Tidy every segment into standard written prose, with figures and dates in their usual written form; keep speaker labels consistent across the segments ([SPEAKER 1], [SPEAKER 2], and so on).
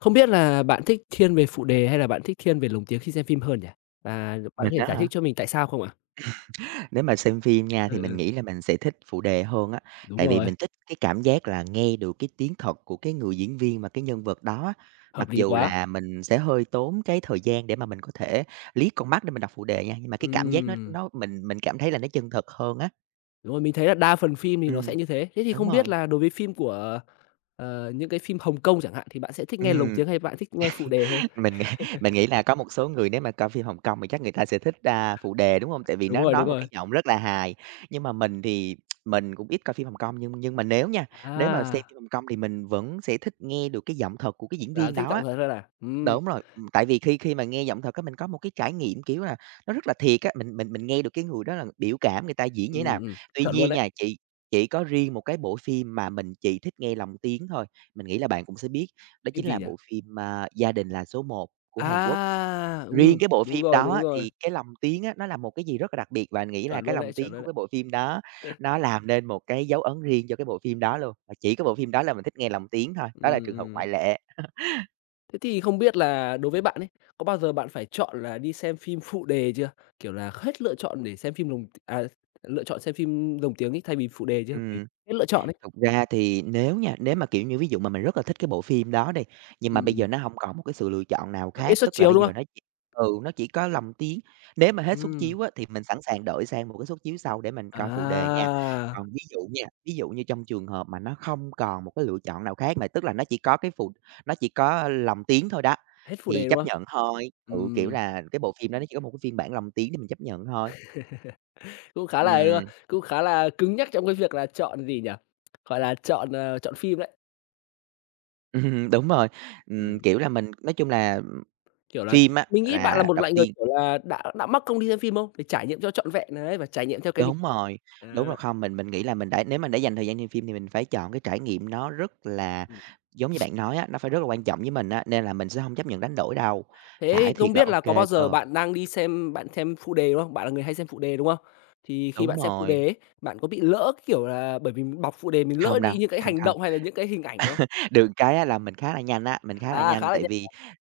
[SPEAKER 1] Không biết là bạn thích thiên về phụ đề hay là bạn thích thiên về lồng tiếng khi xem phim hơn nhỉ? Và bạn có
[SPEAKER 2] Mình
[SPEAKER 1] thể
[SPEAKER 2] á
[SPEAKER 1] giải
[SPEAKER 2] hả?
[SPEAKER 1] thích cho mình tại sao không ạ?
[SPEAKER 2] Nếu mà xem phim nha,
[SPEAKER 1] Ừ,
[SPEAKER 2] thì mình
[SPEAKER 1] ừ,
[SPEAKER 2] nghĩ là mình sẽ thích phụ đề hơn á,
[SPEAKER 1] đúng
[SPEAKER 2] tại vì
[SPEAKER 1] rồi,
[SPEAKER 2] mình thích cái cảm giác là nghe được cái tiếng thật của cái người diễn viên mà cái nhân vật đó á.
[SPEAKER 1] hợp
[SPEAKER 2] Mặc
[SPEAKER 1] lý
[SPEAKER 2] dù
[SPEAKER 1] quá.
[SPEAKER 2] là mình sẽ hơi tốn cái thời gian để mà mình có thể liếc con mắt để mình đọc phụ đề nha, nhưng mà cái cảm giác nó
[SPEAKER 1] Ừm,
[SPEAKER 2] nó mình cảm thấy là nó chân thật hơn á.
[SPEAKER 1] đúng rồi, mình thấy là đa phần phim thì nó sẽ
[SPEAKER 2] Ừm,
[SPEAKER 1] như thế. Thế thì
[SPEAKER 2] đúng
[SPEAKER 1] không biết
[SPEAKER 2] rồi,
[SPEAKER 1] là đối với phim của, những cái phim Hồng Kông chẳng hạn thì bạn sẽ thích nghe lồng
[SPEAKER 2] ừm.
[SPEAKER 1] tiếng hay bạn thích nghe phụ đề hơn?
[SPEAKER 2] Mình nghĩ mình nghĩ là có một số người nếu mà coi phim Hồng Kông thì chắc người ta sẽ thích, phụ đề, đúng hông? Tại vì
[SPEAKER 1] Đúng
[SPEAKER 2] nó
[SPEAKER 1] rồi, đúng
[SPEAKER 2] nói một
[SPEAKER 1] rồi.
[SPEAKER 2] cái giọng rất là hài. Nhưng mà mình thì mình cũng ít coi phim Hồng Kông, nhưng mà nếu nha, nếu mà xem
[SPEAKER 1] À,
[SPEAKER 2] phim Hồng Kông thì mình vẫn sẽ thích nghe được cái giọng thật của cái diễn
[SPEAKER 1] là
[SPEAKER 2] viên
[SPEAKER 1] thích
[SPEAKER 2] đó
[SPEAKER 1] giọng
[SPEAKER 2] á.
[SPEAKER 1] thật hơn à?
[SPEAKER 2] Đúng rồi, tại vì khi khi mà nghe giọng thật á, mình có một cái trải nghiệm, kiểu là, nó rất là thiệt á, mình nghe được cái người đó là biểu cảm người ta diễn như thế
[SPEAKER 1] Ừm,
[SPEAKER 2] nào.
[SPEAKER 1] ừm,
[SPEAKER 2] Tuy
[SPEAKER 1] chuẩn luôn
[SPEAKER 2] nhiên
[SPEAKER 1] đấy.
[SPEAKER 2] nha, chị, chỉ có riêng một cái bộ phim mà mình chỉ thích nghe lồng tiếng thôi, mình nghĩ là bạn cũng sẽ biết, đó
[SPEAKER 1] Phim
[SPEAKER 2] chính
[SPEAKER 1] gì
[SPEAKER 2] là
[SPEAKER 1] nhỉ?
[SPEAKER 2] bộ phim, "Gia đình là số một của Hàn Quốc."
[SPEAKER 1] À,
[SPEAKER 2] Riêng cái bộ phim đó
[SPEAKER 1] đúng
[SPEAKER 2] á,
[SPEAKER 1] rồi,
[SPEAKER 2] thì cái lồng tiếng á, nó là một cái gì rất là đặc biệt và mình nghĩ là
[SPEAKER 1] chuẩn
[SPEAKER 2] cái
[SPEAKER 1] luôn đấy,
[SPEAKER 2] lồng tiếng
[SPEAKER 1] chuẩn luôn
[SPEAKER 2] của
[SPEAKER 1] đấy.
[SPEAKER 2] cái bộ phim đó nó làm nên một cái dấu ấn riêng cho cái bộ phim đó luôn, và chỉ có bộ phim đó là mình thích nghe lồng tiếng thôi, đó là
[SPEAKER 1] Ừm,
[SPEAKER 2] trường hợp
[SPEAKER 1] ừm.
[SPEAKER 2] ngoại lệ.
[SPEAKER 1] Thế thì không biết là đối với bạn ấy, có bao giờ bạn phải chọn là đi xem phim phụ đề chưa? Kiểu là, hết lựa chọn để xem phim lồng à, lựa chọn xem phim lồng tiếng ấy thay vì phụ đề chưa? Bởi
[SPEAKER 2] Ừm.
[SPEAKER 1] hết lựa chọn ấy.
[SPEAKER 2] Thực ra thì nếu nha, nếu mà, kiểu như, ví dụ mà mình rất là thích cái bộ phim đó đi, nhưng
[SPEAKER 1] Ừm,
[SPEAKER 2] mà bây
[SPEAKER 1] ừm,
[SPEAKER 2] giờ nó hông còn một cái sự lựa chọn nào
[SPEAKER 1] kiểu, ít
[SPEAKER 2] khác,
[SPEAKER 1] suất
[SPEAKER 2] tức là
[SPEAKER 1] chiếu,
[SPEAKER 2] bây
[SPEAKER 1] đúng
[SPEAKER 2] giờ
[SPEAKER 1] không?
[SPEAKER 2] nó chỉ có Lồng Tiếng. Nếu mà hết suất
[SPEAKER 1] Ừm,
[SPEAKER 2] chiếu á, thì mình sẵn sàng đổi sang một cái suất chiếu sau để mình coi phụ đề nha.
[SPEAKER 1] à,
[SPEAKER 2] Còn ví dụ nha, ví dụ như trong trường hợp mà nó không còn một cái lựa chọn nào khác mà tức là nó chỉ có Lồng Tiếng thôi đó,
[SPEAKER 1] hết phụ
[SPEAKER 2] thì
[SPEAKER 1] đề, đúng
[SPEAKER 2] chấp
[SPEAKER 1] không?
[SPEAKER 2] nhận thôi. Ừ, kiểu
[SPEAKER 1] Ừm,
[SPEAKER 2] là, cái bộ phim đó nó chỉ có một cái phiên bản Lồng Tiếng thì mình chấp nhận thôi.
[SPEAKER 1] cũng khá là ấy, đúng
[SPEAKER 2] Ừm,
[SPEAKER 1] không? Cũng khá là cứng nhắc trong cái việc là chọn gì nhỉ? Gọi là, chọn, chọn phim đấy.
[SPEAKER 2] đúng rồi.
[SPEAKER 1] Ừm,
[SPEAKER 2] Kiểu là, mình nói chung là
[SPEAKER 1] kiểu là,
[SPEAKER 2] phim á
[SPEAKER 1] mình nghĩ bạn là
[SPEAKER 2] là
[SPEAKER 1] một
[SPEAKER 2] đầu
[SPEAKER 1] loại người,
[SPEAKER 2] tiên.
[SPEAKER 1] kiểu là, đã mắc công đi xem phim không? Để trải nghiệm cho trọn vẹn đấy, và trải nghiệm theo cái mình
[SPEAKER 2] Đúng rồi, đúng
[SPEAKER 1] à.
[SPEAKER 2] rồi, không, mình nghĩ là mình đã nếu mà để dành thời gian xem phim thì mình phải chọn cái trải nghiệm nó rất là giống như bạn nói á, nó phải rất là quan trọng với mình á, nên là mình sẽ hông chấp nhận đánh đổi đâu,
[SPEAKER 1] Thế
[SPEAKER 2] phải
[SPEAKER 1] không
[SPEAKER 2] thiệt là
[SPEAKER 1] biết
[SPEAKER 2] ô
[SPEAKER 1] là có bao
[SPEAKER 2] kê
[SPEAKER 1] giờ
[SPEAKER 2] cơ.
[SPEAKER 1] bạn đang đi xem bạn xem phụ đề, đúng không? Bạn là người hay xem phụ đề, đúng không? Thì khi
[SPEAKER 2] Đúng
[SPEAKER 1] bạn xem phụ đề
[SPEAKER 2] rồi,
[SPEAKER 1] ấy, bạn có bị lỡ, kiểu là, bởi vì mình bọc phụ đề mình lỡ
[SPEAKER 2] không đâu,
[SPEAKER 1] đi những cái
[SPEAKER 2] không,
[SPEAKER 1] hành
[SPEAKER 2] không.
[SPEAKER 1] động hay là những cái hình ảnh không?
[SPEAKER 2] Được cái á là mình khá là nhanh á, mình khá là
[SPEAKER 1] À, khá
[SPEAKER 2] nhanh
[SPEAKER 1] là
[SPEAKER 2] tại
[SPEAKER 1] nhàn,
[SPEAKER 2] vì,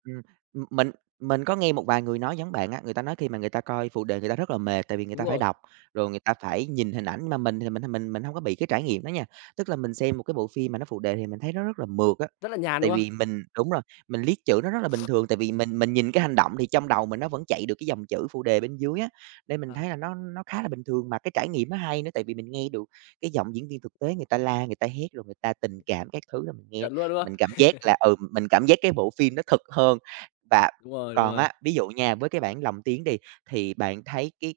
[SPEAKER 2] ừm, ừm, mình mình có nghe một vài người nói giống bạn á, người ta nói khi mà người ta coi phụ đề người ta rất là mệt, tại vì người
[SPEAKER 1] đúng
[SPEAKER 2] ta phải
[SPEAKER 1] rồi,
[SPEAKER 2] đọc, rồi người ta phải nhìn hình ảnh, nhưng mà mình thì mình hông có bị cái trải nghiệm đó nha. Tức là mình xem một cái bộ phim mà nó phụ đề thì mình thấy nó rất là mượt á,
[SPEAKER 1] rất là nhàn, đúng
[SPEAKER 2] tại
[SPEAKER 1] không?
[SPEAKER 2] vì mình đúng rồi, mình liếc chữ nó rất là bình thường, tại vì mình nhìn cái hành động thì trong đầu mình nó vẫn chạy được cái dòng chữ phụ đề bên dưới á, nên mình
[SPEAKER 1] À,
[SPEAKER 2] thấy là nó khá là bình thường mà cái trải nghiệm nó hay nữa tại vì mình nghe được cái giọng diễn viên thực tế người ta la, người ta hét rồi người ta tình cảm các thứ là mình nghe
[SPEAKER 1] chuẩn luôn, đúng
[SPEAKER 2] mình cảm
[SPEAKER 1] không?
[SPEAKER 2] giác là, mình cảm giác cái bộ phim nó thực hơn. Và
[SPEAKER 1] Đúng
[SPEAKER 2] còn
[SPEAKER 1] rồi,
[SPEAKER 2] á, ví dụ nha, với cái bản lồng tiếng đi, thì bạn thấy cái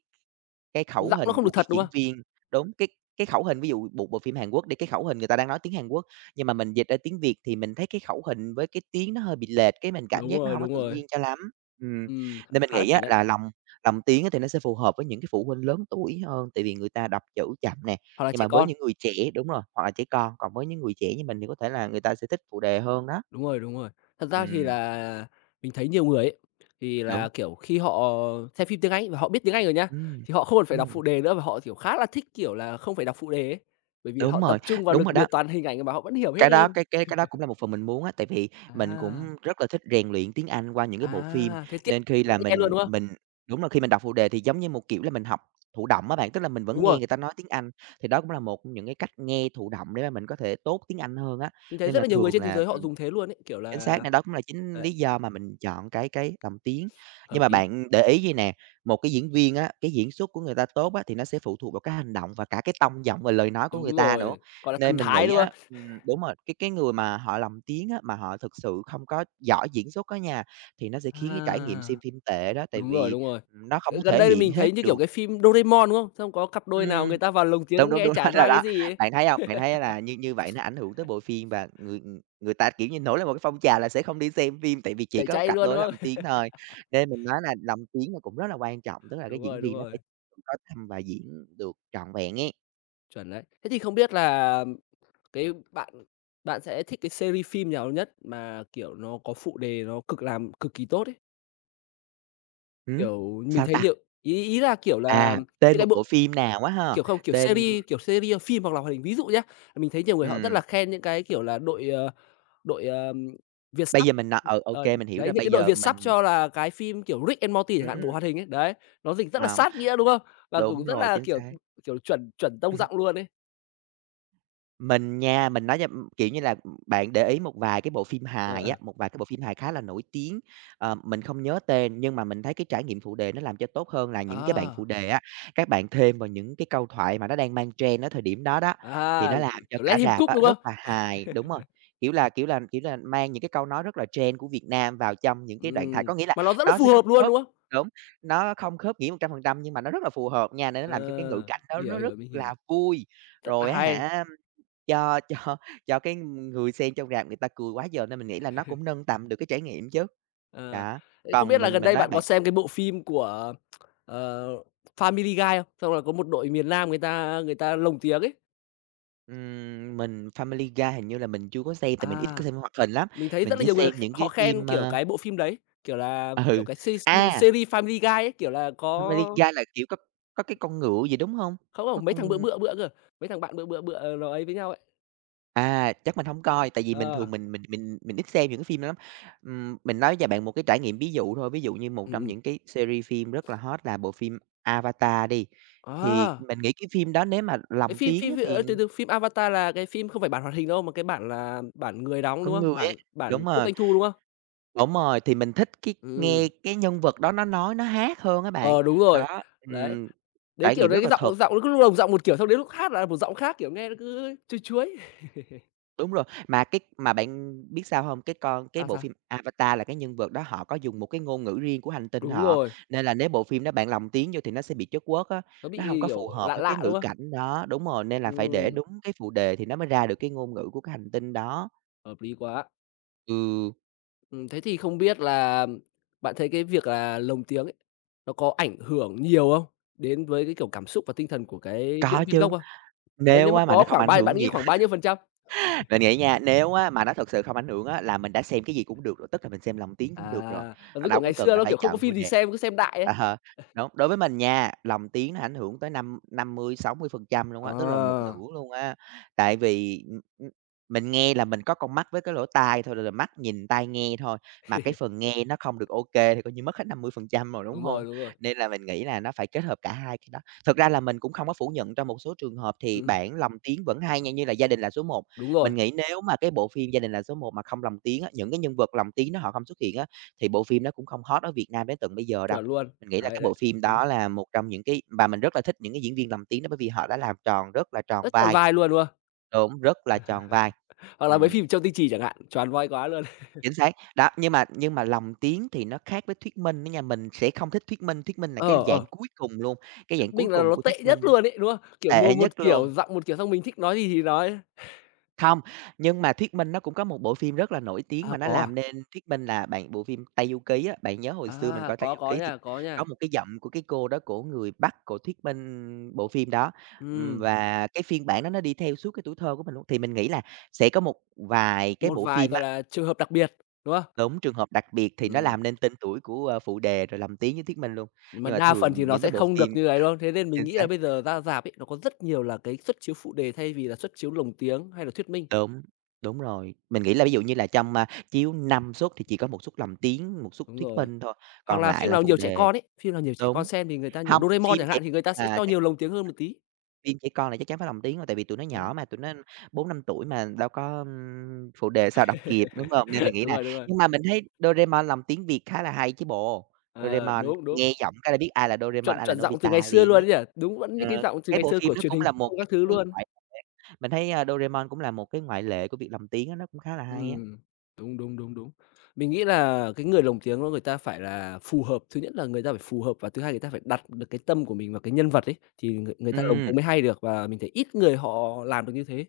[SPEAKER 2] cái khẩu
[SPEAKER 1] giọng nó
[SPEAKER 2] hình
[SPEAKER 1] không
[SPEAKER 2] của
[SPEAKER 1] được thật,
[SPEAKER 2] cái
[SPEAKER 1] đúng không?
[SPEAKER 2] diễn viên đúng, cái khẩu hình ví dụ một bộ phim Hàn Quốc đi, cái khẩu hình người ta đang nói tiếng Hàn Quốc, nhưng mà mình dịch ra tiếng Việt thì mình thấy cái khẩu hình với cái tiếng nó hơi bị lệch, cái mình cảm giác nó hông có
[SPEAKER 1] Đúng
[SPEAKER 2] tự
[SPEAKER 1] rồi,
[SPEAKER 2] nhiên cho lắm. Ừm, nên mình
[SPEAKER 1] khá là
[SPEAKER 2] nghĩ á
[SPEAKER 1] chuẩn đấy,
[SPEAKER 2] là lồng lồng tiếng á thì nó sẽ phù hợp với những cái phụ huynh lớn tuổi hơn, tại vì người ta đọc chữ chậm nè,
[SPEAKER 1] hoặc là
[SPEAKER 2] nhưng
[SPEAKER 1] trẻ
[SPEAKER 2] mà với
[SPEAKER 1] con.
[SPEAKER 2] những người trẻ đúng rồi, hoặc là trẻ con, còn với những người trẻ như mình thì có thể là người ta sẽ thích phụ đề hơn đó.
[SPEAKER 1] Đúng rồi, đúng rồi. Thật ra thì
[SPEAKER 2] Ừm,
[SPEAKER 1] là mình thấy nhiều người ấy, thì
[SPEAKER 2] đúng,
[SPEAKER 1] là, kiểu, khi họ xem phim tiếng Anh và họ biết tiếng Anh rồi nhá,
[SPEAKER 2] ừm,
[SPEAKER 1] thì họ không cần phải đọc phụ
[SPEAKER 2] ừm,
[SPEAKER 1] đề nữa và họ, kiểu, khá là thích, kiểu là, không phải đọc phụ đề ấy, bởi vì họ
[SPEAKER 2] đúng
[SPEAKER 1] tập
[SPEAKER 2] rồi,
[SPEAKER 1] trung vào
[SPEAKER 2] đúng
[SPEAKER 1] lực
[SPEAKER 2] rồi
[SPEAKER 1] nhiều
[SPEAKER 2] đó.
[SPEAKER 1] toàn hình ảnh mà họ vẫn hiểu hết
[SPEAKER 2] Cái đó
[SPEAKER 1] hơn.
[SPEAKER 2] cái cái cái đó cũng là một phần mình muốn á, tại vì mình
[SPEAKER 1] À,
[SPEAKER 2] cũng rất là thích rèn luyện tiếng Anh qua những cái bộ phim,
[SPEAKER 1] à, thế tiện
[SPEAKER 2] nên khi
[SPEAKER 1] tiện
[SPEAKER 2] là
[SPEAKER 1] nghe luôn,
[SPEAKER 2] mình
[SPEAKER 1] đúng không?
[SPEAKER 2] mình đúng là khi mình đọc phụ đề thì giống như một kiểu là mình học thụ động á bạn, tức là mình vẫn
[SPEAKER 1] Đúng rồi,
[SPEAKER 2] nghe người ta nói tiếng Anh, thì đó cũng là một trong những cái cách nghe thụ động để mà mình có thể tốt tiếng Anh hơn á.
[SPEAKER 1] mình thấy
[SPEAKER 2] Nên
[SPEAKER 1] rất
[SPEAKER 2] là
[SPEAKER 1] là nhiều người
[SPEAKER 2] thường
[SPEAKER 1] trên thế
[SPEAKER 2] là
[SPEAKER 1] giới họ dùng thế luôn ấy, kiểu
[SPEAKER 2] Chính xác
[SPEAKER 1] là
[SPEAKER 2] nè, đó cũng là chính
[SPEAKER 1] đấy,
[SPEAKER 2] lý do mà mình chọn cái lồng tiếng. Nhưng
[SPEAKER 1] hợp
[SPEAKER 2] mà
[SPEAKER 1] lý.
[SPEAKER 2] bạn để ý gì nè, một cái diễn viên á, cái diễn xuất của người ta tốt á, thì nó sẽ phụ thuộc vào cái hành động và cả cái tông giọng và lời nói của người
[SPEAKER 1] Đúng
[SPEAKER 2] ta nữa.
[SPEAKER 1] rồi, gọi là thần
[SPEAKER 2] Nên mình
[SPEAKER 1] thái,
[SPEAKER 2] nghĩ
[SPEAKER 1] đúng
[SPEAKER 2] á
[SPEAKER 1] không?
[SPEAKER 2] đúng rồi, cái người mà họ lồng tiếng á, mà họ thực sự không có giỏi diễn xuất á nha, thì nó sẽ khiến cái trải nghiệm
[SPEAKER 1] À.
[SPEAKER 2] xem phim tệ đó, tại
[SPEAKER 1] Đúng rồi,
[SPEAKER 2] vì,
[SPEAKER 1] đúng rồi.
[SPEAKER 2] nó không
[SPEAKER 1] Ờ,
[SPEAKER 2] có
[SPEAKER 1] gần
[SPEAKER 2] thể
[SPEAKER 1] đây thì
[SPEAKER 2] hiện
[SPEAKER 1] mình thấy
[SPEAKER 2] hết
[SPEAKER 1] như kiểu
[SPEAKER 2] được.
[SPEAKER 1] cái phim Doraemon, đúng không? Xong có cặp đôi nào người
[SPEAKER 2] Ừm.
[SPEAKER 1] ta vào lồng
[SPEAKER 2] Đúng,
[SPEAKER 1] tiếng
[SPEAKER 2] đúng,
[SPEAKER 1] nghe
[SPEAKER 2] đúng,
[SPEAKER 1] chả
[SPEAKER 2] là
[SPEAKER 1] ra cái
[SPEAKER 2] đó.
[SPEAKER 1] gì ấy,
[SPEAKER 2] Bạn thấy hông? Bạn thấy là như như vậy nó ảnh hưởng tới bộ phim và người ta, kiểu như, nổi lên một cái phong trào là sẽ không đi xem phim tại vì chỉ
[SPEAKER 1] tẩy
[SPEAKER 2] có
[SPEAKER 1] chay
[SPEAKER 2] cặp
[SPEAKER 1] luôn,
[SPEAKER 2] đôi
[SPEAKER 1] đúng
[SPEAKER 2] đó lồng
[SPEAKER 1] không?
[SPEAKER 2] tiếng thôi. Nên mình nói là lồng tiếng nó cũng rất là quan trọng, tức là cái diễn
[SPEAKER 1] Đúng
[SPEAKER 2] viên nó
[SPEAKER 1] rồi,
[SPEAKER 2] phải có tâm và diễn được trọn vẹn ấy.
[SPEAKER 1] chuẩn đấy. Thế thì không biết là cái bạn bạn sẽ thích cái series phim nào nhất mà, kiểu, nó có phụ đề nó cực làm cực kỳ tốt ấy?
[SPEAKER 2] Ừm,
[SPEAKER 1] Kiểu, mình
[SPEAKER 2] sao
[SPEAKER 1] thấy
[SPEAKER 2] ta?
[SPEAKER 1] nhiều ý ý là, kiểu là,
[SPEAKER 2] À,
[SPEAKER 1] những
[SPEAKER 2] tên một
[SPEAKER 1] cái
[SPEAKER 2] bộ
[SPEAKER 1] bộ
[SPEAKER 2] phim nào á ha?
[SPEAKER 1] kiểu không,
[SPEAKER 2] Tên
[SPEAKER 1] kiểu series phim hoặc là hoạt hình. Ví dụ nhá, mình thấy nhiều người họ rất là
[SPEAKER 2] ừm,
[SPEAKER 1] khen những cái, kiểu là, đội, đội,
[SPEAKER 2] bây
[SPEAKER 1] Vietsat
[SPEAKER 2] giờ mình nói ừ, ô
[SPEAKER 1] Ờ,
[SPEAKER 2] kê, mình hiểu
[SPEAKER 1] đấy,
[SPEAKER 2] rồi,
[SPEAKER 1] những
[SPEAKER 2] bây
[SPEAKER 1] cái đội
[SPEAKER 2] giờ
[SPEAKER 1] Việt sắp
[SPEAKER 2] mình
[SPEAKER 1] cho là cái phim kiểu Rick and Morty chẳng hạn, bộ
[SPEAKER 2] ừm,
[SPEAKER 1] hoạt hình ấy, đấy, nó dịch rất là
[SPEAKER 2] hông,
[SPEAKER 1] sát nghĩa, đúng không? Và
[SPEAKER 2] đúng
[SPEAKER 1] cũng rất
[SPEAKER 2] rồi,
[SPEAKER 1] là,
[SPEAKER 2] chính
[SPEAKER 1] kiểu,
[SPEAKER 2] xác.
[SPEAKER 1] kiểu, chuẩn chuẩn tông giọng luôn ấy.
[SPEAKER 2] Mình nha, mình nói cho kiểu như là, bạn để ý một vài cái bộ phim
[SPEAKER 1] Ờ,
[SPEAKER 2] hài á,
[SPEAKER 1] ờ.
[SPEAKER 2] một vài cái bộ phim hài khá là nổi tiếng, mình không nhớ tên nhưng mà mình thấy cái trải nghiệm phụ đề nó làm cho tốt hơn là những cái bạn
[SPEAKER 1] Ờ,
[SPEAKER 2] phụ đề á, các bạn thêm vào những cái câu thoại mà nó đang mang trend ở thời điểm đó đó, thì
[SPEAKER 1] à,
[SPEAKER 2] nó làm cho
[SPEAKER 1] kiểu, "Let
[SPEAKER 2] cả
[SPEAKER 1] him
[SPEAKER 2] rạp
[SPEAKER 1] cook",
[SPEAKER 2] á
[SPEAKER 1] đúng không?
[SPEAKER 2] rất là hài đúng rồi, kiểu là, mang những cái câu nói rất là trend của Việt Nam vào trong những cái đoạn thoại, có nghĩa là
[SPEAKER 1] Mà nó rất là
[SPEAKER 2] nó
[SPEAKER 1] phù
[SPEAKER 2] sẽ không
[SPEAKER 1] hợp luôn,
[SPEAKER 2] khớp
[SPEAKER 1] đúng không?
[SPEAKER 2] đúng, nó không khớp nghĩa 100% nhưng mà nó rất là phù hợp nha, nên nó làm cho cái ngữ
[SPEAKER 1] Ờ,
[SPEAKER 2] cảnh đó
[SPEAKER 1] hiểu,
[SPEAKER 2] nó
[SPEAKER 1] hiểu,
[SPEAKER 2] rất
[SPEAKER 1] mình hiểu,
[SPEAKER 2] là vui.
[SPEAKER 1] rất là
[SPEAKER 2] Rồi á
[SPEAKER 1] hay.
[SPEAKER 2] hả cho cho cho cái người xem trong rạp người ta cười quá giờ nên mình nghĩ là nó cũng nâng tầm được cái trải nghiệm chứ.
[SPEAKER 1] Ờ,
[SPEAKER 2] Đó,
[SPEAKER 1] thế không biết
[SPEAKER 2] còn
[SPEAKER 1] là
[SPEAKER 2] mình
[SPEAKER 1] gần
[SPEAKER 2] mình
[SPEAKER 1] đây
[SPEAKER 2] nói
[SPEAKER 1] bạn có
[SPEAKER 2] bạn,
[SPEAKER 1] xem cái bộ phim của, ờ, Family Guy không? Xong là có một đội miền Nam người ta lồng tiếng ấy.
[SPEAKER 2] mình Family Guy hình như là mình chưa có xem tại mình ít
[SPEAKER 1] À.
[SPEAKER 2] có xem hoạt hình lắm,
[SPEAKER 1] Mình thấy
[SPEAKER 2] mình
[SPEAKER 1] rất là
[SPEAKER 2] chỉ
[SPEAKER 1] nhiều người
[SPEAKER 2] xem những
[SPEAKER 1] họ
[SPEAKER 2] cái
[SPEAKER 1] khen,
[SPEAKER 2] phim,
[SPEAKER 1] kiểu, cái bộ phim đấy, kiểu là, kiểu,
[SPEAKER 2] ừ,
[SPEAKER 1] cái se se
[SPEAKER 2] à,
[SPEAKER 1] series Family Guy ấy, kiểu là, có
[SPEAKER 2] Family Guy là, kiểu, có cái con ngựa gì, đúng hông?
[SPEAKER 1] không,
[SPEAKER 2] Có
[SPEAKER 1] không, mấy thằng bựa
[SPEAKER 2] con
[SPEAKER 1] bựa bựa cơ, mấy thằng bạn bựa bựa bựa nó ấy với nhau ấy.
[SPEAKER 2] À, chắc mình hổng coi, tại vì mình
[SPEAKER 1] Ờ,
[SPEAKER 2] thường mình ít xem những cái phim đó lắm. Mình nói cho bạn một cái trải nghiệm ví dụ thôi, ví dụ như một trong
[SPEAKER 1] ừm.
[SPEAKER 2] những cái series phim rất là hot là bộ phim Avatar đi, thì
[SPEAKER 1] Ờ,
[SPEAKER 2] mình nghĩ cái phim đó nếu mà
[SPEAKER 1] cái
[SPEAKER 2] lồng
[SPEAKER 1] phim
[SPEAKER 2] tiếng á
[SPEAKER 1] phim phim,
[SPEAKER 2] thì
[SPEAKER 1] từ từ, phim Avatar là cái phim không phải bản hoạt hình đâu, mà cái bản là bản người đóng, đúng
[SPEAKER 2] con
[SPEAKER 1] không?
[SPEAKER 2] người á
[SPEAKER 1] Bản Bản
[SPEAKER 2] đúng
[SPEAKER 1] Tốt
[SPEAKER 2] rồi,
[SPEAKER 1] Doanh Thu, đúng không?
[SPEAKER 2] đúng rồi, thì mình thích cái
[SPEAKER 1] Ừm,
[SPEAKER 2] nghe cái nhân vật đó nó nói, nó hát hơn á bạn.
[SPEAKER 1] ờ, đúng rồi,
[SPEAKER 2] Đó,
[SPEAKER 1] đấy, đến,
[SPEAKER 2] trải
[SPEAKER 1] kiểu,
[SPEAKER 2] nghiệm
[SPEAKER 1] đấy
[SPEAKER 2] rất
[SPEAKER 1] cái
[SPEAKER 2] là
[SPEAKER 1] giọng
[SPEAKER 2] thực.
[SPEAKER 1] giọng nó cứ lúc đầu giọng một kiểu, xong đến lúc hát là một giọng khác, kiểu, nghe nó cứ chuối chuối.
[SPEAKER 2] Đúng rồi, mà cái mà bạn biết sao hông? Cái
[SPEAKER 1] À,
[SPEAKER 2] bộ
[SPEAKER 1] sao?
[SPEAKER 2] phim Avatar là cái nhân vật đó họ có dùng một cái ngôn ngữ riêng của hành tinh
[SPEAKER 1] Đúng
[SPEAKER 2] họ,
[SPEAKER 1] rồi,
[SPEAKER 2] nên là nếu bộ phim đó bạn lồng tiếng vô thì nó sẽ bị chất quốc á,
[SPEAKER 1] nó bị,
[SPEAKER 2] nó hông có phù
[SPEAKER 1] kiểu,
[SPEAKER 2] hợp
[SPEAKER 1] lạ
[SPEAKER 2] với cái
[SPEAKER 1] lạ, đúng
[SPEAKER 2] ngữ
[SPEAKER 1] không?
[SPEAKER 2] cảnh đó đúng rồi, nên là phải để
[SPEAKER 1] Ừm,
[SPEAKER 2] đúng cái phụ đề thì nó mới ra được cái ngôn ngữ của cái hành tinh đó.
[SPEAKER 1] hợp lý quá.
[SPEAKER 2] Ừ,
[SPEAKER 1] Thế thì không biết là bạn thấy cái việc là lồng tiếng ấy, nó có ảnh hưởng nhiều không đến với cái, kiểu, cảm xúc và tinh thần của cái diễn
[SPEAKER 2] có
[SPEAKER 1] viên gốc
[SPEAKER 2] chứ,
[SPEAKER 1] không? Đấy, nếu
[SPEAKER 2] nếu
[SPEAKER 1] mà
[SPEAKER 2] á mà
[SPEAKER 1] có
[SPEAKER 2] nó không
[SPEAKER 1] khoảng
[SPEAKER 2] ảnh
[SPEAKER 1] bao bạn
[SPEAKER 2] hưởng
[SPEAKER 1] nghĩ
[SPEAKER 2] nhiều.
[SPEAKER 1] khoảng bao nhiêu phần trăm?
[SPEAKER 2] Mình nghĩ nha, nếu á mà nó thực sự không ảnh hưởng á là mình đã xem cái gì cũng được rồi, tức là mình xem lồng tiếng cũng được rồi,
[SPEAKER 1] À, giống
[SPEAKER 2] à,
[SPEAKER 1] như kiểu
[SPEAKER 2] đâu
[SPEAKER 1] ngày
[SPEAKER 2] có cần
[SPEAKER 1] xưa
[SPEAKER 2] là
[SPEAKER 1] nó,
[SPEAKER 2] phải
[SPEAKER 1] kiểu, không có
[SPEAKER 2] chọn phụ
[SPEAKER 1] phim gì
[SPEAKER 2] đề.
[SPEAKER 1] xem cứ xem đại ấy.
[SPEAKER 2] Ờ, đúng, đối với mình nha, lồng tiếng nó ảnh hưởng tới năm năm mươi, 60% luôn
[SPEAKER 1] Ờ,
[SPEAKER 2] á, tức là một nửa luôn á. Tại vì, mình nghe là mình có con mắt với cái lỗ tai thôi, là mắt nhìn tai nghe thôi, mà cái phần nghe nó không được ok thì coi như mất hết 50% rồi, đúng
[SPEAKER 1] đúng
[SPEAKER 2] không?
[SPEAKER 1] rồi, đúng rồi.
[SPEAKER 2] Nên là mình nghĩ là nó phải kết hợp cả hai cái đó. Thực ra là mình cũng không có phủ nhận trong một số trường hợp thì
[SPEAKER 1] Ừm,
[SPEAKER 2] bảng lồng tiếng vẫn hay nha, như là "Gia đình là số một".
[SPEAKER 1] đúng rồi,
[SPEAKER 2] Mình nghĩ nếu mà cái bộ phim "Gia đình là số một" mà không lồng tiếng á, những cái nhân vật lồng tiếng nó họ không xuất hiện á, thì bộ phim nó cũng không hot ở Việt Nam đến tận bây giờ đâu.
[SPEAKER 1] chuẩn luôn.
[SPEAKER 2] Mình nghĩ là cái
[SPEAKER 1] Đấy,
[SPEAKER 2] bộ
[SPEAKER 1] đấy,
[SPEAKER 2] phim
[SPEAKER 1] đúng,
[SPEAKER 2] đó là một trong những cái và mình rất là thích những cái diễn viên lồng tiếng đó bởi vì họ đã làm tròn rất là tròn
[SPEAKER 1] rất tròn
[SPEAKER 2] vai.
[SPEAKER 1] vai luôn, đúng không?
[SPEAKER 2] Đúng, rất là tròn vai.
[SPEAKER 1] Hoặc là mấy
[SPEAKER 2] Ừm,
[SPEAKER 1] phim Châu Tinh Trì chẳng hạn, tròn vai quá luôn.
[SPEAKER 2] chính xác. Đó, nhưng mà lồng tiếng thì nó khác với thuyết minh đó nha, mình sẽ không thích thuyết minh là cái
[SPEAKER 1] Ờ, ờ,
[SPEAKER 2] dạng cuối cùng luôn, cái
[SPEAKER 1] thuyết
[SPEAKER 2] dạng
[SPEAKER 1] minh
[SPEAKER 2] cuối
[SPEAKER 1] là
[SPEAKER 2] cùng
[SPEAKER 1] nó
[SPEAKER 2] của thuyết
[SPEAKER 1] tệ nhất
[SPEAKER 2] minh.
[SPEAKER 1] luôn ấy, đúng không? Kiểu,
[SPEAKER 2] Tệ
[SPEAKER 1] mồm
[SPEAKER 2] nhất
[SPEAKER 1] một
[SPEAKER 2] luôn.
[SPEAKER 1] kiểu, giọng một kiểu, xong mình thích nói gì thì nói.
[SPEAKER 2] Không, nhưng mà thuyết minh nó cũng có một bộ phim rất là nổi tiếng
[SPEAKER 1] À,
[SPEAKER 2] mà nó
[SPEAKER 1] có à?
[SPEAKER 2] làm nên thuyết minh là bạn bộ phim Tây Du Ký á, bạn nhớ hồi xưa mình
[SPEAKER 1] À,
[SPEAKER 2] coi Tây Du
[SPEAKER 1] có
[SPEAKER 2] Ký thì
[SPEAKER 1] nha, có nha.
[SPEAKER 2] có một cái giọng của cái cô đó, cổ người Bắc, của thuyết minh bộ phim đó.
[SPEAKER 1] Ừm,
[SPEAKER 2] Và cái phiên bản đó nó đi theo suốt cái tuổi thơ của mình luôn, thì mình nghĩ là sẽ có một vài cái
[SPEAKER 1] một
[SPEAKER 2] bộ
[SPEAKER 1] vài,
[SPEAKER 2] phim
[SPEAKER 1] gọi
[SPEAKER 2] á,
[SPEAKER 1] là, trường hợp đặc biệt, đúng không?
[SPEAKER 2] đúng trường hợp đặc biệt thì nó
[SPEAKER 1] Ừm,
[SPEAKER 2] làm nên tên tuổi của, ơ, phụ đề rồi lồng tiếng với thuyết minh luôn.
[SPEAKER 1] mà
[SPEAKER 2] Nhưng mà
[SPEAKER 1] đa phần thì
[SPEAKER 2] thường
[SPEAKER 1] nó
[SPEAKER 2] những cái
[SPEAKER 1] sẽ
[SPEAKER 2] bộ
[SPEAKER 1] không được
[SPEAKER 2] phim
[SPEAKER 1] như ấy, đúng không? Thế nên mình
[SPEAKER 2] chính
[SPEAKER 1] nghĩ là
[SPEAKER 2] xác.
[SPEAKER 1] bây giờ ra rạp ấy, nó có rất nhiều là cái suất chiếu phụ đề thay vì là suất chiếu lồng tiếng hay là thuyết minh.
[SPEAKER 2] Đúng, đúng rồi. Mình nghĩ là ví dụ như là trong, a, chiếu 5 suất thì chỉ có một suất lồng tiếng, một suất
[SPEAKER 1] Đúng
[SPEAKER 2] thuyết
[SPEAKER 1] rồi.
[SPEAKER 2] minh thôi,
[SPEAKER 1] Hoặc
[SPEAKER 2] còn
[SPEAKER 1] là
[SPEAKER 2] lại
[SPEAKER 1] phim
[SPEAKER 2] là
[SPEAKER 1] nào
[SPEAKER 2] phụ
[SPEAKER 1] nhiều trẻ
[SPEAKER 2] đề
[SPEAKER 1] con ấy, phim nào nhiều trẻ con
[SPEAKER 2] đúng.
[SPEAKER 1] xem thì người ta nhiều
[SPEAKER 2] Hông,
[SPEAKER 1] Doraemon
[SPEAKER 2] phim
[SPEAKER 1] chẳng
[SPEAKER 2] chỉ
[SPEAKER 1] hạn thì người ta sẽ
[SPEAKER 2] là
[SPEAKER 1] cho
[SPEAKER 2] chắc
[SPEAKER 1] nhiều lồng tiếng hơn một tí.
[SPEAKER 2] Phim trẻ con là chắc chắn phải lồng tiếng rồi, tại vì tụi nó
[SPEAKER 1] Đấy.
[SPEAKER 2] nhỏ mà, tụi nó 4 5 tuổi mà đâu có, phụ đề sao đọc kịp, đúng hông? Nên mình nghĩ
[SPEAKER 1] Đúng
[SPEAKER 2] là
[SPEAKER 1] rồi, đúng rồi.
[SPEAKER 2] Nhưng mà mình thấy Doraemon lồng tiếng Việt khá là hay chứ bộ.
[SPEAKER 1] Ờ,
[SPEAKER 2] Doraemon
[SPEAKER 1] đúng, đúng.
[SPEAKER 2] nghe giọng cái là biết ai là Doraemon,
[SPEAKER 1] Chuẩn
[SPEAKER 2] ai là
[SPEAKER 1] chuẩn giọng từ ngày
[SPEAKER 2] Nobita
[SPEAKER 1] xưa
[SPEAKER 2] liền
[SPEAKER 1] luôn
[SPEAKER 2] ấy.
[SPEAKER 1] ấy nhỉ? Đúng vẫn như cái
[SPEAKER 2] Ờ,
[SPEAKER 1] giọng từ
[SPEAKER 2] cái
[SPEAKER 1] ngày
[SPEAKER 2] bộ
[SPEAKER 1] xưa
[SPEAKER 2] phim
[SPEAKER 1] của
[SPEAKER 2] nó
[SPEAKER 1] truyền
[SPEAKER 2] cũng
[SPEAKER 1] hình
[SPEAKER 2] là một
[SPEAKER 1] các thứ
[SPEAKER 2] cái
[SPEAKER 1] luôn.
[SPEAKER 2] ngoại lệ, mình thấy, a, Doraemon cũng là một cái ngoại lệ của việc lồng tiếng á, nó cũng khá là hay á.
[SPEAKER 1] Ừm, đúng, đúng, đúng, đúng. Mình nghĩ là cái người lồng tiếng đó người ta phải là phù hợp, thứ nhất là người ta phải phù hợp và thứ hai người ta phải đặt được cái tâm của mình vào cái nhân vật ấy, thì người người ta lồng
[SPEAKER 2] Ừm.
[SPEAKER 1] tiếng mới hay được và mình thấy ít người họ làm được như thế.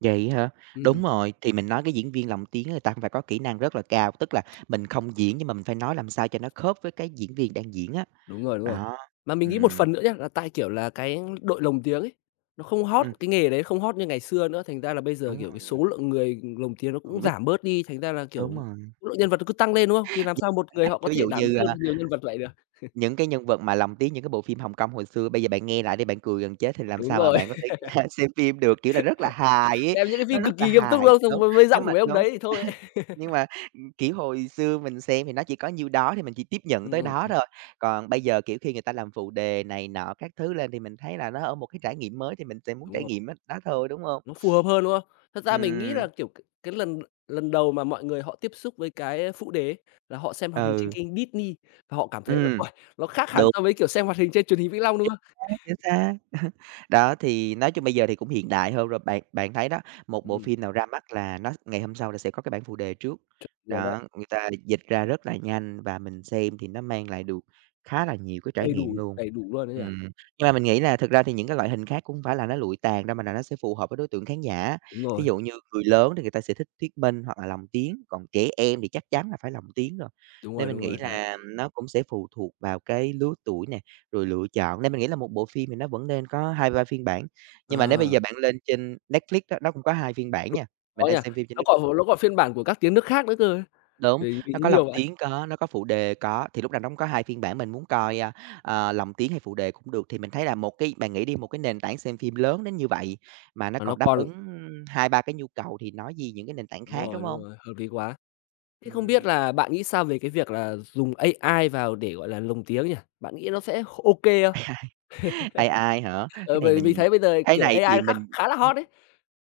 [SPEAKER 2] Vậy hả?
[SPEAKER 1] Ừm, ừm,
[SPEAKER 2] Đúng rồi, thì mình nói cái diễn viên lồng tiếng người ta cũng phải có kỹ năng rất là cao, tức là mình không diễn nhưng mà mình phải nói làm sao cho nó khớp với cái diễn viên đang diễn á.
[SPEAKER 1] đúng rồi, đúng rồi.
[SPEAKER 2] Đó,
[SPEAKER 1] Mà mình nghĩ một
[SPEAKER 2] ừm,
[SPEAKER 1] phần nữa nhá, là tại, kiểu là, cái đội lồng tiếng ấy, nó không hot,
[SPEAKER 2] ừm,
[SPEAKER 1] cái nghề đấy không hot như ngày xưa nữa, thành ra là bây giờ,
[SPEAKER 2] đúng
[SPEAKER 1] kiểu, cái
[SPEAKER 2] rồi,
[SPEAKER 1] số lượng người lồng tiếng nó cũng
[SPEAKER 2] cũng biết
[SPEAKER 1] giảm bớt đi, thành ra là, kiểu,
[SPEAKER 2] đúng rồi.
[SPEAKER 1] số lượng nhân vật nó cứ tăng lên, đúng không? Thì làm
[SPEAKER 2] Nhưng
[SPEAKER 1] sao
[SPEAKER 2] mà
[SPEAKER 1] một
[SPEAKER 2] các
[SPEAKER 1] người
[SPEAKER 2] bạn
[SPEAKER 1] họ có
[SPEAKER 2] ví
[SPEAKER 1] thể
[SPEAKER 2] dụ
[SPEAKER 1] đảm
[SPEAKER 2] như,
[SPEAKER 1] đương
[SPEAKER 2] a,
[SPEAKER 1] được nhiều nhân vật vậy được?
[SPEAKER 2] những cái nhân vật mà lồng tiếng những cái bộ phim Hồng Kông hồi xưa, bây giờ bạn nghe lại đi, bạn cười gần chết thì làm
[SPEAKER 1] Đúng
[SPEAKER 2] sao mà
[SPEAKER 1] rồi.
[SPEAKER 2] bạn có thể xem phim được, kiểu là, rất là hài ấy,
[SPEAKER 1] Xem những cái
[SPEAKER 2] nó
[SPEAKER 1] phim cực
[SPEAKER 2] rất là
[SPEAKER 1] kỳ nghiêm túc, đúng
[SPEAKER 2] hài,
[SPEAKER 1] không? Xong với giọng của mấy ông
[SPEAKER 2] đúng
[SPEAKER 1] đấy thì thôi ấy.
[SPEAKER 2] Nhưng mà, kiểu, hồi xưa mình xem thì nó chỉ có nhiêu đó thì mình chỉ tiếp nhận
[SPEAKER 1] Ừm,
[SPEAKER 2] tới
[SPEAKER 1] ừm,
[SPEAKER 2] đó
[SPEAKER 1] ừm,
[SPEAKER 2] thôi. Còn bây giờ, kiểu, khi người ta làm phụ đề này nọ các thứ lên thì mình thấy là nó ở một cái trải nghiệm mới thì mình sẽ muốn
[SPEAKER 1] đúng
[SPEAKER 2] trải
[SPEAKER 1] rồi,
[SPEAKER 2] nghiệm á, đó thôi, đúng hông?
[SPEAKER 1] nó phù hợp hơn, đúng không? Thật ra mình nghĩ
[SPEAKER 2] Ừm,
[SPEAKER 1] là, kiểu, cái lần lần đầu mà mọi người họ tiếp xúc với cái phụ đề ấy, là họ xem hoạt hình trên
[SPEAKER 2] ừ,
[SPEAKER 1] kênh Disney và họ cảm thấy là,
[SPEAKER 2] ừm,
[SPEAKER 1] uầy, nó khác hẳn
[SPEAKER 2] đúng.
[SPEAKER 1] so với, kiểu, xem hoạt hình trên truyền hình Vĩnh Long, đúng không?
[SPEAKER 2] Chính xác. Đó, thì nói chung bây giờ thì cũng hiện đại hơn rồi, bạn bạn thấy đó, một bộ
[SPEAKER 1] Ừm,
[SPEAKER 2] phim nào ra mắt là nó ngày hôm sau là sẽ có cái bản phụ đề trước.
[SPEAKER 1] chuẩn đấy,
[SPEAKER 2] Đó, người ta dịch ra rất là nhanh và mình xem thì nó mang lại được khá là nhiều cái trải nghiệm luôn.
[SPEAKER 1] đầy đủ luôn ấy nhỉ?
[SPEAKER 2] Ừm, nhưng mà mình nghĩ là thực ra thì những cái loại hình khác cũng hông phải là nó lụi tàn đâu, mà là nó sẽ phù hợp với đối tượng khán giả.
[SPEAKER 1] Đúng
[SPEAKER 2] Thí
[SPEAKER 1] rồi,
[SPEAKER 2] dụ như người lớn thì người ta sẽ thích thuyết minh hoặc là lồng tiếng, còn trẻ em thì chắc chắn là phải lồng tiếng rồi.
[SPEAKER 1] đúng rồi,
[SPEAKER 2] Nên mình
[SPEAKER 1] đúng
[SPEAKER 2] nghĩ
[SPEAKER 1] rồi, đấy.
[SPEAKER 2] là nó cũng sẽ phụ thuộc vào cái lứa tuổi nè, rồi lựa chọn, nên mình nghĩ là một bộ phim thì nó vẫn nên có 2 3 phiên bản, nhưng mà nếu bây
[SPEAKER 1] Ờ,
[SPEAKER 2] giờ bạn lên trên Netflix đó, nó cũng có 2 phiên bản nha, mình
[SPEAKER 1] có nhỉ?
[SPEAKER 2] hay xem phim trên Netflix
[SPEAKER 1] Nó còn phiên bản của các tiếng nước khác nữa cơ ấy,
[SPEAKER 2] đúng,
[SPEAKER 1] vì
[SPEAKER 2] nó
[SPEAKER 1] vì nó
[SPEAKER 2] có
[SPEAKER 1] nhiều
[SPEAKER 2] lồng
[SPEAKER 1] vậy.
[SPEAKER 2] tiếng có, nó có phụ đề có, thì lúc nào nó cũng có 2 phiên bản, mình muốn coi, a, ờ, lồng tiếng hay phụ đề cũng được. Thì mình thấy là một cái bạn nghĩ đi, một cái nền tảng xem phim lớn đến như vậy mà nó
[SPEAKER 1] Mà nó
[SPEAKER 2] còn đáp
[SPEAKER 1] còn
[SPEAKER 2] ứng 2 3 cái nhu cầu thì nói gì những cái nền tảng khác, đúng
[SPEAKER 1] đúng
[SPEAKER 2] không?
[SPEAKER 1] rồi, hợp lý quá. Thế không biết
[SPEAKER 2] Ừm,
[SPEAKER 1] là bạn nghĩ sao về cái việc là dùng AI vào để, gọi là, lồng tiếng nhỉ? Bạn nghĩ nó sẽ ok không?
[SPEAKER 2] AI ai hả? Cái
[SPEAKER 1] Ờ,
[SPEAKER 2] này
[SPEAKER 1] bởi vì mình
[SPEAKER 2] mình
[SPEAKER 1] thấy bây giờ,
[SPEAKER 2] cái
[SPEAKER 1] kiểu,
[SPEAKER 2] này
[SPEAKER 1] AI
[SPEAKER 2] thì
[SPEAKER 1] khá
[SPEAKER 2] mình
[SPEAKER 1] khá là hot đấy.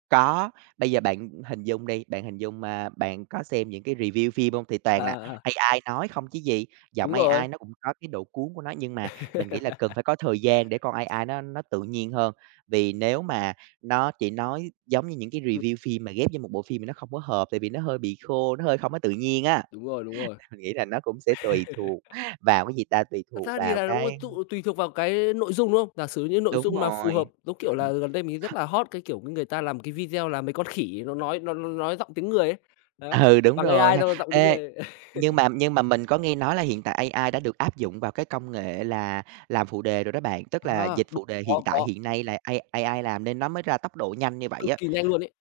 [SPEAKER 2] Có, bây giờ bạn hình dung đi, bạn hình dung, a, bạn có xem những cái review phim hông? Thì
[SPEAKER 1] Ờ,
[SPEAKER 2] toàn là
[SPEAKER 1] ờ, ờ,
[SPEAKER 2] AI nói không chứ gì, giọng
[SPEAKER 1] đúng rồi.
[SPEAKER 2] AI nó cũng có cái độ cuốn của nó, nhưng mà mình nghĩ là cần phải có thời gian để con AI nó tự nhiên hơn. Vì nếu mà nó chỉ nói giống như những cái
[SPEAKER 1] Ừm,
[SPEAKER 2] review phim mà ghép vô một bộ phim thì nó không có hợp, tại vì nó hơi bị khô, nó hơi không có tự nhiên á.
[SPEAKER 1] đúng rồi, đúng rồi.
[SPEAKER 2] Mình nghĩ là nó cũng sẽ tùy thuộc vào cái gì ta, tùy
[SPEAKER 1] Thật
[SPEAKER 2] thuộc
[SPEAKER 1] ra thì
[SPEAKER 2] vào
[SPEAKER 1] là đúng là
[SPEAKER 2] cái
[SPEAKER 1] tùy thuộc vào cái nội dung, đúng không? Giả sử như nội
[SPEAKER 2] đúng
[SPEAKER 1] dung mà phù hợp,
[SPEAKER 2] rồi,
[SPEAKER 1] giống kiểu là,
[SPEAKER 2] ừm,
[SPEAKER 1] gần đây mình rất là hot cái, kiểu, người ta làm cái video là mấy con khỉ nó nói nó nói giọng tiếng người ấy. Đấy,
[SPEAKER 2] Ừ, đúng
[SPEAKER 1] bằng
[SPEAKER 2] rồi
[SPEAKER 1] AI
[SPEAKER 2] ha.
[SPEAKER 1] xong rồi giọng tiếng
[SPEAKER 2] Ê,
[SPEAKER 1] người.
[SPEAKER 2] nhưng mà mình có nghe nói là hiện tại AI đã được áp dụng vào cái công nghệ là làm phụ đề rồi đó bạn, tức là
[SPEAKER 1] À,
[SPEAKER 2] dịch
[SPEAKER 1] đúng,
[SPEAKER 2] phụ đề
[SPEAKER 1] có,
[SPEAKER 2] hiện nay là AI AI làm nên nó mới ra tốc độ nhanh như vậy
[SPEAKER 1] cực
[SPEAKER 2] á.
[SPEAKER 1] kỳ nhanh luôn ấy.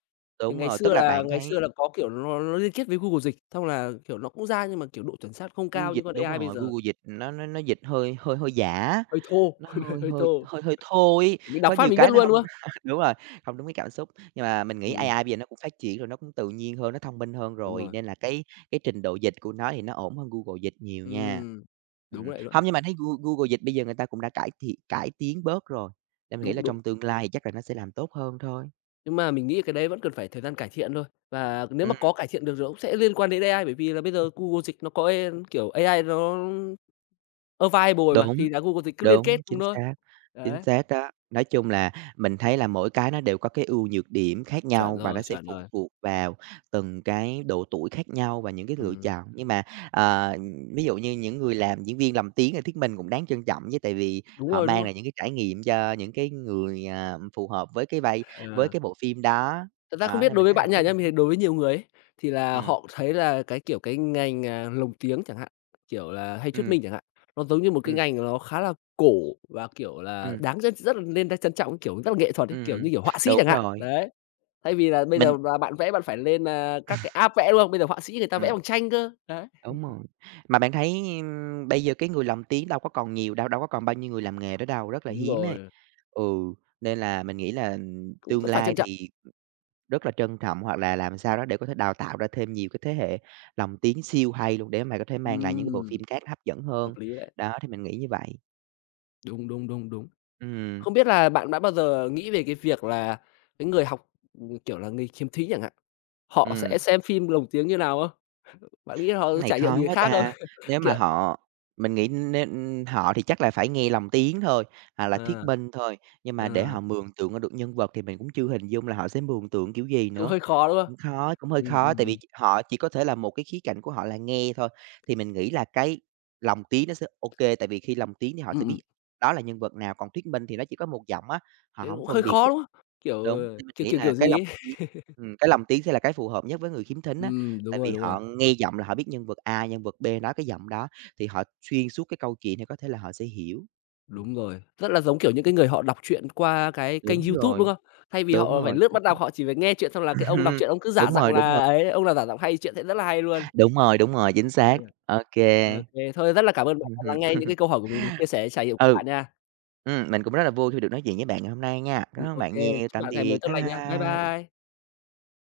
[SPEAKER 1] Thì
[SPEAKER 2] Đúng rồi, tức là bạn
[SPEAKER 1] ngày
[SPEAKER 2] thấy
[SPEAKER 1] xưa là có, kiểu, nó liên kết với Google Dịch, xong là, kiểu, nó cũng ra nhưng mà, kiểu, độ chuẩn xác không
[SPEAKER 2] Google
[SPEAKER 1] cao như
[SPEAKER 2] dịch
[SPEAKER 1] con
[SPEAKER 2] đúng
[SPEAKER 1] AI bây
[SPEAKER 2] rồi,
[SPEAKER 1] giờ,
[SPEAKER 2] Google dịch nó dịch hơi hơi hơi giả.
[SPEAKER 1] hơi thô,
[SPEAKER 2] Nó hơi
[SPEAKER 1] hơi
[SPEAKER 2] hơi
[SPEAKER 1] thô,
[SPEAKER 2] hơi hơi thô ấy,
[SPEAKER 1] kiểu, mình đọc
[SPEAKER 2] có
[SPEAKER 1] phát
[SPEAKER 2] nhiều
[SPEAKER 1] mình biết
[SPEAKER 2] cái nó
[SPEAKER 1] luôn,
[SPEAKER 2] hông
[SPEAKER 1] đúng không?
[SPEAKER 2] đúng rồi, không đúng cái cảm xúc. Nhưng mà mình nghĩ
[SPEAKER 1] Ừm,
[SPEAKER 2] AI bây giờ nó cũng phát triển rồi, nó cũng tự nhiên hơn, nó thông minh hơn
[SPEAKER 1] đúng
[SPEAKER 2] rồi,
[SPEAKER 1] rồi.
[SPEAKER 2] nên là cái trình độ dịch của nó thì nó ổn hơn Google Dịch nhiều nha.
[SPEAKER 1] Ừm, đúng vậy luôn,
[SPEAKER 2] Hông, nhưng mà thấy Google Dịch bây giờ người ta cũng đã cải thiện cải tiến bớt rồi, nên mình nghĩ là
[SPEAKER 1] đúng, đúng.
[SPEAKER 2] trong tương lai thì chắc là nó sẽ làm tốt hơn thôi.
[SPEAKER 1] Nhưng mà mình nghĩ cái đấy vẫn cần phải thời gian cải thiện thôi, và nếu mà
[SPEAKER 2] Ừm,
[SPEAKER 1] có cải thiện được rồi cũng sẽ liên quan đến AI, bởi vì là bây giờ Google Dịch nó có kiểu, AI nó available mà,
[SPEAKER 2] đúng.
[SPEAKER 1] thì là Google Dịch cứ liên kết
[SPEAKER 2] Đúng,
[SPEAKER 1] cùng thôi.
[SPEAKER 2] chính
[SPEAKER 1] Đấy,
[SPEAKER 2] xác đó. Nói chung là mình thấy là mỗi cái nó đều có cái ưu nhược điểm khác
[SPEAKER 1] chuẩn
[SPEAKER 2] nhau và nó
[SPEAKER 1] rồi,
[SPEAKER 2] sẽ
[SPEAKER 1] chuẩn
[SPEAKER 2] phụ
[SPEAKER 1] rồi.
[SPEAKER 2] thuộc vào từng cái độ tuổi khác nhau và những cái lựa
[SPEAKER 1] Ừm,
[SPEAKER 2] chọn. Nhưng mà, ờ, ví dụ như những người làm diễn viên lồng tiếng thì thuyết mình cũng đáng trân trọng chứ, tại vì
[SPEAKER 1] đúng
[SPEAKER 2] họ
[SPEAKER 1] rồi, đúng
[SPEAKER 2] mang
[SPEAKER 1] rồi.
[SPEAKER 2] lại những cái trải nghiệm cho những cái người, à, phù hợp với cái vai với
[SPEAKER 1] Ờ.
[SPEAKER 2] cái bộ phim đó.
[SPEAKER 1] Thật ra không
[SPEAKER 2] Đó,
[SPEAKER 1] biết
[SPEAKER 2] nên
[SPEAKER 1] đối
[SPEAKER 2] mình
[SPEAKER 1] với
[SPEAKER 2] thấy là
[SPEAKER 1] bạn nha,
[SPEAKER 2] cái
[SPEAKER 1] nhá,
[SPEAKER 2] nào
[SPEAKER 1] mình thấy
[SPEAKER 2] cũng
[SPEAKER 1] đối với nhiều người ấy, thì là
[SPEAKER 2] ừm,
[SPEAKER 1] họ thấy là cái, kiểu, cái ngành, lồng tiếng chẳng hạn, kiểu là, hay thuyết
[SPEAKER 2] ừm,
[SPEAKER 1] minh chẳng hạn, nó giống như một cái
[SPEAKER 2] ừm,
[SPEAKER 1] ngành nó khá là cổ và, kiểu là,
[SPEAKER 2] ừm,
[SPEAKER 1] đáng rất rất là nên trân trọng, kiểu, rất là nghệ thuật ấy, kiểu như
[SPEAKER 2] ừm,
[SPEAKER 1] kiểu họa sĩ
[SPEAKER 2] đúng
[SPEAKER 1] chẳng hạn.
[SPEAKER 2] rồi,
[SPEAKER 1] Đấy, thay vì là bây
[SPEAKER 2] mình
[SPEAKER 1] giờ là bạn vẽ bạn phải lên, các cái app vẽ, đúng không? Bây giờ họa sĩ người ta vẽ
[SPEAKER 2] ừm.
[SPEAKER 1] bằng tranh cơ. Đấy,
[SPEAKER 2] Đúng rồi. Mà bạn thấy, bây giờ cái người lồng tiếng đâu có còn nhiều đâu, đâu có còn bao nhiêu người làm nghề đó đâu, rất là
[SPEAKER 1] đúng
[SPEAKER 2] hiếm ấy.
[SPEAKER 1] rồi,
[SPEAKER 2] Ừ, nên là mình nghĩ là,
[SPEAKER 1] cũng
[SPEAKER 2] tương
[SPEAKER 1] rất phải trân
[SPEAKER 2] lai
[SPEAKER 1] trọng.
[SPEAKER 2] thì rất là trân trọng hoặc là làm sao đó để có thể đào tạo ra thêm nhiều cái thế hệ lồng tiếng siêu hay luôn để mà có thể mang lại những cái bộ
[SPEAKER 1] Ừm,
[SPEAKER 2] phim khác hấp dẫn
[SPEAKER 1] hợp
[SPEAKER 2] hơn.
[SPEAKER 1] lý đấy.
[SPEAKER 2] Đó, thì mình nghĩ như vậy.
[SPEAKER 1] Đúng, đúng, đúng, đúng.
[SPEAKER 2] Ừ.
[SPEAKER 1] Không biết là bạn đã bao giờ nghĩ về cái việc là cái người học, kiểu là, người khiếm thí chẳng hạn họ sẽ
[SPEAKER 2] Ừm.
[SPEAKER 1] xem phim lồng tiếng như nào không? Bạn nghĩ là họ
[SPEAKER 2] Cái này
[SPEAKER 1] trải nghiệm
[SPEAKER 2] khó
[SPEAKER 1] gì
[SPEAKER 2] quá
[SPEAKER 1] khác không?
[SPEAKER 2] ta. Nếu mà
[SPEAKER 1] Kiểu
[SPEAKER 2] họ mình nghĩ nên, Họ thì chắc là phải nghe lòng tiếng thôi, hoặc là
[SPEAKER 1] à
[SPEAKER 2] thuyết minh thôi, nhưng mà để
[SPEAKER 1] ờ,
[SPEAKER 2] họ mường tượng ra được nhân vật thì mình cũng chưa hình dung là họ sẽ mường tượng kiểu gì
[SPEAKER 1] cũng
[SPEAKER 2] nữa.
[SPEAKER 1] hơi khó, đúng không?
[SPEAKER 2] Cũng khó, cũng hơi
[SPEAKER 1] Ừm,
[SPEAKER 2] khó,
[SPEAKER 1] ừm,
[SPEAKER 2] tại
[SPEAKER 1] ừm.
[SPEAKER 2] vì họ chỉ có thể là một cái khía cạnh của họ là nghe thôi, thì mình nghĩ là cái lòng tiếng nó sẽ ok tại vì khi lòng tiếng thì họ
[SPEAKER 1] Ừm,
[SPEAKER 2] sẽ
[SPEAKER 1] ừm,
[SPEAKER 2] biết đó là nhân vật nào, còn thuyết minh thì nó chỉ có một giọng á, họ
[SPEAKER 1] thế
[SPEAKER 2] hổng
[SPEAKER 1] cũng hơi
[SPEAKER 2] phân biệt.
[SPEAKER 1] khó, đúng không? Kiểu,
[SPEAKER 2] Đúng,
[SPEAKER 1] ờ,
[SPEAKER 2] thì mình
[SPEAKER 1] kiểu,
[SPEAKER 2] nghĩ
[SPEAKER 1] kiểu,
[SPEAKER 2] là
[SPEAKER 1] kiểu gì ấy?
[SPEAKER 2] cái lồng tiếng sẽ là cái phù hợp nhất với người khiếm thính á,
[SPEAKER 1] Đúng
[SPEAKER 2] tại
[SPEAKER 1] rồi,
[SPEAKER 2] vì
[SPEAKER 1] đúng rồi,
[SPEAKER 2] họ nghe giọng là họ biết nhân vật A, nhân vật B nói cái giọng đó, thì họ xuyên suốt cái câu chuyện thì có thể là họ sẽ hiểu. Ừm.
[SPEAKER 1] đúng rồi. Rất là giống, kiểu, những cái người họ đọc truyện qua cái kênh
[SPEAKER 2] Đúng
[SPEAKER 1] YouTube, đúng
[SPEAKER 2] rồi,
[SPEAKER 1] không? Thay vì
[SPEAKER 2] đúng
[SPEAKER 1] họ phải
[SPEAKER 2] rồi,
[SPEAKER 1] lướt
[SPEAKER 2] chính
[SPEAKER 1] bắt
[SPEAKER 2] xác.
[SPEAKER 1] đọc, họ chỉ phải nghe chuyện xong là cái ông đọc
[SPEAKER 2] Ừm,
[SPEAKER 1] truyện ông cứ giả
[SPEAKER 2] Đúng
[SPEAKER 1] giọng
[SPEAKER 2] rồi, đúng rồi,
[SPEAKER 1] là ấy, ông là giả giọng hay, chuyện sẽ rất là hay luôn.
[SPEAKER 2] đúng rồi, đúng rồi, chính xác.
[SPEAKER 1] Ừ.
[SPEAKER 2] Ô
[SPEAKER 1] Ô
[SPEAKER 2] kê.
[SPEAKER 1] thôi rất là cảm ơn bạn đã lắng nghe
[SPEAKER 2] Hưm.
[SPEAKER 1] những cái câu hỏi của mình và chia sẻ trải nghiệm của
[SPEAKER 2] Ừ.
[SPEAKER 1] bạn nha.
[SPEAKER 2] Mình cũng rất là vui khi được nói chuyện với bạn ngày hôm nay nha. Cảm ơn
[SPEAKER 1] Ô
[SPEAKER 2] bạn nhiều,
[SPEAKER 1] chúc
[SPEAKER 2] tạm
[SPEAKER 1] bạn ngày mới
[SPEAKER 2] biệt,
[SPEAKER 1] tốt
[SPEAKER 2] bye
[SPEAKER 1] lành nha. Bye
[SPEAKER 2] bye.
[SPEAKER 1] bye.